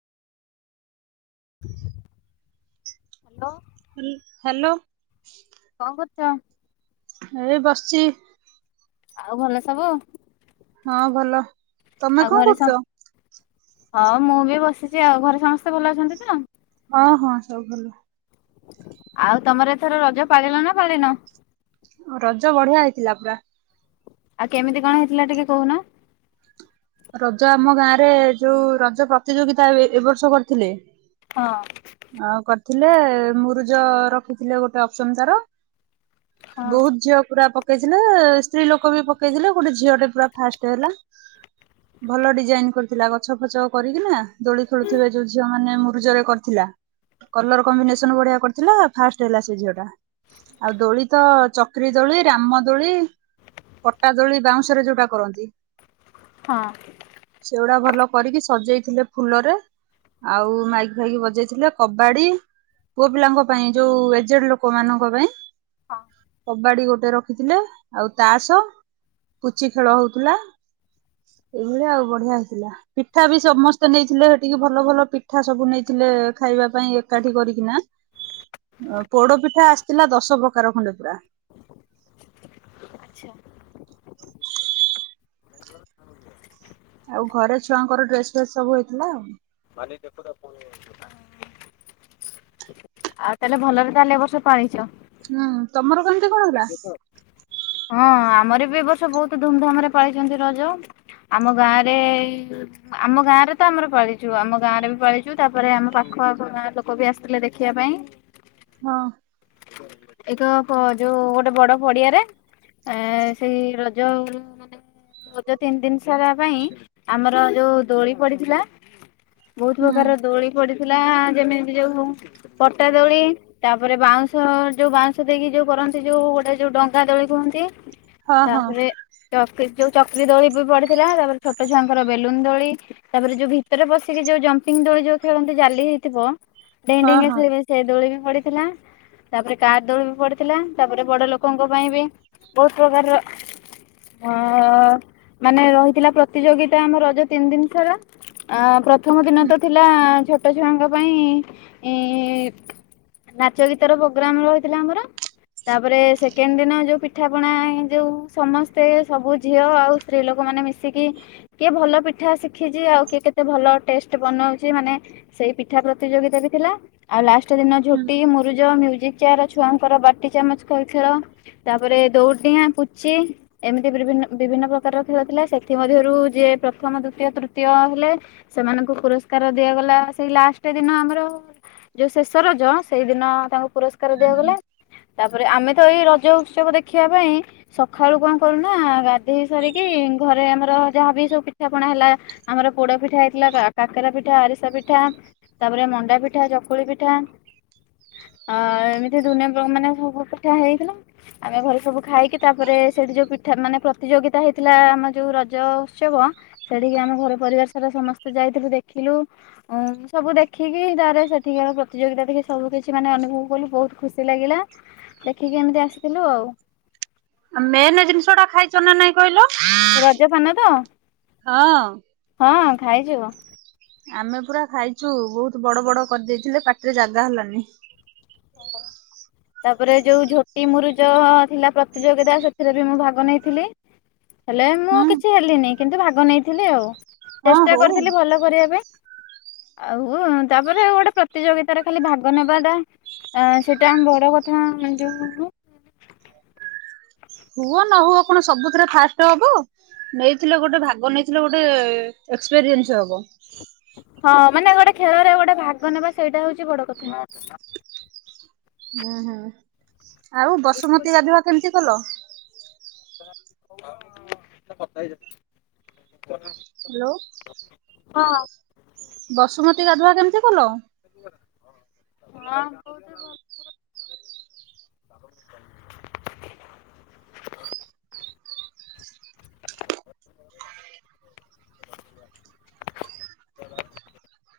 Hello. ହିଲ୍ hello. କଣ କରୁଛ। ଏଇ ବସିଛି। ଆଉ ଭଲ ସବୁ। ହଁ ଭଲ ତମେ ଆଉ କଣ ଘରେ ସ କରୁଛ। ହଁ ମୁଁ ବି ବସିଛି ଆଉ ଘରେ ସମସ୍ତେ ଭଲ ଅଛନ୍ତି ତ। ହଁ ହଁ ସବୁ ଭଲ। ଆଉ ତମର ଏଥର ରଜ ପାଳିଲ ନା ପାଳିନ। ରଜ ବଢିଆ ହେଇଥିଲା ପୁରା। ଆଉ କେମିତି କଣ ହେଇଥିଲା ଟିକେ କହୁନ। ରଜ ଆମ ଗାଁରେ ଯୋଉ ରଜ ପ୍ରତିଯୋଗିତା ଏ ଏ ବର୍ଷ କରିଥିଲେ। ହଁ। ଆ କରିଥିଲେ ମୁରୁଜ ରଖିଥିଲେ ଗୋଟେ ଅପସନ ତାର। ହଁ ବହୁତ ଝିଅ ପୁରା ପ ପକେଇଥିଲେ ସ୍ତ୍ରୀ ଲୋକ ବି ପକେଇଥିଲେ ଗୋଟେ ଝିଅଟେ ପୁରା ଫାଷ୍ଟ ହେଲା। ଭଲ ଡିଜାଇନ କରିଥିଲା ଗଛ ଫଛ କରିକିନା ଦୋଳି ଖେଳୁଥିବେ ଯୋଉ ଝିଅ ମାନେ ମୁରୁଜରେ କରିଥିଲା। କଲର କମ୍ବିନେସନ ବଢିଆ କରିଥିଲା ଫାଷ୍ଟ ହେଲା ସେ ଝିଅ ଟା। ଆଉ ଦୋଳି ତ ଚର୍କ୍ରି ଦୋଳି ରାମ ଦୋଳି। ପଟା ଦୋଳି ବାଉଁଶରେ ଯୋଉଟା କରନ୍ତି। ହଁ। ସେଗୁଡା ଭଲ କରିକି ସଜେଇଥିଲେ ଫୁଲରେ। ଆଉ ମାଇକ୍ ଫାଇକ୍ ବଜେଇଥିଲେ କବାଡି ପୁଅ ପିଲାଙ୍କ ପାଇଁ ଯୋଉ ଏଜେଡ୍‌ ଲୋକ ମାନଙ୍କ ପାଇଁ। ଆଚ୍ଛା କବାଡି ଗୋଟେ ରଖିଥିଲେ ଆଉ ତା ସହ ପୁଚି ଖେଳ ହଉଥିଲା। ଏଇଭଳିଆ ଆଉ ବଢିଆ ହେଇଥିଲା। ପିଠା ବି ସମସ୍ତେ ନେଇଥିଲେ ସେଠିକି ଭଲ ଭଲ ପିଠା ସବୁ ନେଇଥିଲେ ଖାଇବା ପାଇଁ ଏକାଠି କରିକିନା। ପୋଡପିଠା ଆସିଥିଲା ଦଶ ପ୍ରକାର ଖଣ୍ଡେ ପୁରା। ଆଉ ଘରେ ଛୁଆଙ୍କର ଡ୍ରେସ ଫ୍ରେସ୍ ସବୁ ହେଇଥିଲା ଆଉ। ମାନି ଦେଖୁଥା ଫୁଣି ଆଉ ତାହେଲେ ଭଲରେ ତାହଲେ ଏ ବର୍ଷ ପାଳିଛ। ହୁଁ ତମର କେମିତି କଣ ହେଲା। ହଁ ଆମର ବି ଏବ ବର୍ଷ ବହୁତ୍ ଧୁମ୍ ଧାମ୍ ରେ ପାଳିଚନ୍ତି ରଜ ଆମ ଗାଁ ରେ ଆମ ଗାଁରେ ତ ଆମର ପାଳିଛୁ ଆମ ଗାଁରେ ବି ପାଳିଛୁ ତାପରେ ଆମ ପାଖ ଆଖ ଗାଁ ଲୋକ ଲୋକ ବି ଆସିଥିଲେ ଦେଖିବା ପାଇଁ। ହଁ। ଏକ କ ଯୋଉ ଗୋଟେ ବଡ ପଡିଆରେ ଆ ସେଇ ରଜ ମାନେ ରଜ ତିନି ଦିନ୍ ସାରା ପାଇଁ ଆମର ଯୋଉ ଦୋଳି ପଡିଥିଲା। ବହୁତ୍ ହୁଁ ପ୍ରକାର ର ଦୋଳି ପଡି ଥିଲା ଯେମିତି ଯୋଉ ହଉ ପଟା ଦୋଳି ତାପରେ ବାଉଁଶ ଯୋଉ ବାଉଁଶ ଦେଇକି ଯୋଉ କରନ୍ତି ଯୋଉ ଗୋଟେ ଯୋଉ ଡଙ୍ଗା ଦୋଳି କୁହନ୍ତି ହଁ ହଁ ତାପରେ। ଚକ୍ରି ଯୋଉ ଚକ୍ରି ଦୋଳି ବି ପଡିଥିଲା ତାପରେ ଛୋଟ ଛୁଆଙ୍କର ବେଲୁନ ଦୋଳି। ତାପରେ ଯୋଉ ଭିତରେ ପଶିକି ଯୋଉ ଜମ୍ପିଙ୍ଗ ଦୋଳି ଯୋଉ ଖେଳନ୍ତି ଜାଲି ହେଇଥିବ। ଡେଇଁକା ହଁ ଡେଇଁକା ହଁ ଖେଳିବେ ସେ ଦୋଳି ବି ପଡିଥିଲା ତାପରେ। କାର୍ ଦୋଳି ବି ପଡିଥିଲା ତାପରେ ବଡଲୋକଙ୍କ ପାଇଁ ବି ବହୁତ ପ୍ରକାରର। ଅ ମାନେ ରହିଥିଲା ପ୍ରତିଯୋଗିତା ଆମ ରଜ ତିନ ଦିନ ସେରା। ଅ ପ୍ରଥମଦିନ ହୁଁ ତ ଥିଲା ଛୋଟ ଛୁଆଙ୍କ। ପାଇଁ ଇଁ ନାଚ ଗୀତର ପ୍ରୋଗ୍ରାମ ରହିଥିଲା ଆମର। ତାପରେ ସେକେଣ୍ଡ ଦିନ ଯୋଉ ପିଠାପଣା ଯୋଉ ସମସ୍ତେ ସବୁ ଝିଅ ଆଉ। ସ୍ତ୍ରୀ ଲୋକମାନେ ମିଶିକି। କିଏ ଭଲ ପିଠା ଶିଖିଛି ଆଉ କିଏ କେତେ ଭଲ ଟେଷ୍ଟ ବନଉଛି ମାନେ। ସେଇ ପିଠା ପ୍ରତିଯୋଗିତା ବି ଥିଲା ଆଉ ଲାଷ୍ଟ ଦିନ ହୁଁ ଝୋଟି ମୁରୁଜ ମ୍ୟୁଜିକ୍। ଚେଆର ଛୁଆଙ୍କର ବାଟି ଚାମଚ ଖ ଖେଳ ତାପରେ ଦୌଡିଡ଼ିଆଁ ପୁଚି। ଏମିତି ବିଭିନ୍ନ ବିଭିନ୍ନ ପ୍ରକାରର ଖେଳଥିଲା ସେଥି ମଧ୍ୟରୁ ଯିଏ ପ୍ରଥମ ଦ୍ଵିତୀୟ ତୃତୀୟ ହେଲେ। ସେମାନଙ୍କୁ ପୁରସ୍କାର ଦିଆଗଲା ସେଇ ଲାଷ୍ଟ ଦିନ ଆମର। ଯୋଉ ଶେଷ ରଜ ସେଇଦିନ ତାଙ୍କୁ ପୁରସ୍କାର ହୁଁ। ହୁଁ। ଦିଆଗଲା। ତାପରେ ଆମେ ତ ଏଇ ରଜ ଉତ୍ସବ ଦେଖିବାପାଇଁ। ସଖାଳୁ କଣ କଲୁନା ଗାଧେଇ ସାରିକି ଘରେ ଆମର ଯାହାବି ସବୁ ପିଠାପଣା ହେଲା। ଆମର ପୋଡ ପିଠା ହେଇଥିଲା କା କାକରା ପିଠା ଆରିସା ପିଠା। ତାପରେ ମଣ୍ଡା ପିଠା ଚକୁଳି ପିଠା ଅ। ଏମିତି ଦୁନିଆ ପ୍ର ମାନେ ସବୁ ପିଠା ହେଇଥିଲା। ଆମେ ଘରେ ସବୁ ଖାଇକି ତାପରେ ସେଇଠି ଯୋଉ ପିଠା ମାନେ ପ୍ରତିଯୋଗିତା ହେଇଥିଲା ଆମର ଯୋଉ ରଜ ଉତ୍ସବ। ସେଠିକି ଆମ ଘର ପରିବାରସାରା ସମସ୍ତେ ଯାଇଥିଲୁ ଦେଖିଲୁ। ଉଁ ସବୁ ଦେଖିକି ତାରେ ସେଠିକାର ପ୍ରତିଯୋଗିତା ଦେଖିକି ସବୁକିଛି ମାନେ ଅନୁଭବ କୁ ବହୁତ। ଖୁସି ଲାଗିଲା ଦେଖିକି ଏମିତି ଆସିଥିଲୁ ଆଉ। ଆ ମେନେ ଜିନିଷଟା ଖାଇଛ ନା ନାଇଁ କହିଲ? ରଜ ପାନ ତ? ହଁ। ହଁ ଖାଇଚି ବ। ଆମେ ପୁରା ଖାଇଛୁ ବହୁତ ବଡ ବଡ କରିଦେଇଥିଲେ ପାଟିରେ ଜାଗା ହେଲାନି। ହାଲୋ। ତାପରେ ଯୋଉ ଝୋଟି ମୁରୁଜ ଥିଲା ପ୍ରତିଯୋଗିତା ସେଥିରେ ବି ମୁଁ ଭାଗ ନେଇଥିଲି। ହେଲେ ମୁଁ ହୁଁ କିଛି ହେଲିନି କିନ୍ତୁ ଭାଗ ନେଇଥିଲି ଆଉ ହଁ ଚେଷ୍ଟା ହଉ କରିଥିଲି ଭଲ କରିବା ପାଇଁ। ଆଉ ତାପରେ ଗୋଟେ ପ୍ରତିଯୋଗିତାରେ ଖାଲି ଭାଗ ନେବାଟା। ଅଁ ସେଇଟା ଆମ ବଡ କଥା ଏ ଯୋଉ ମୁଁ। ହୁଅ ନ ହୁଅ କଣ ସବୁଥିରେ ଫାଷ୍ଟ ହବ। ନେଇଥିଲେ ଗୋଟେ ଭାଗ ନେଇଥିଲେ ଗୋଟେ ଏକ୍ସପେରିଏନ୍ସ ହବ। ହଁ ମାନେ ଗୋଟେ ଖେଳରେ ଗୋଟେ ଭାଗ ନେବା ସେଇଟା ହଉଛି ବଡ କଥା। ହୁଁ ହୁଁ ଆଉ ବସୁମତୀ ଗାଧୁଆ କେମିତି କଲ? [unintelligible] ତ କଥା ହେଇଯା। ହାଲୋ। ହଁ ବସୁମତୀ ଗାଧୁଆ କେମିତି କଲ? ହଁ କୁ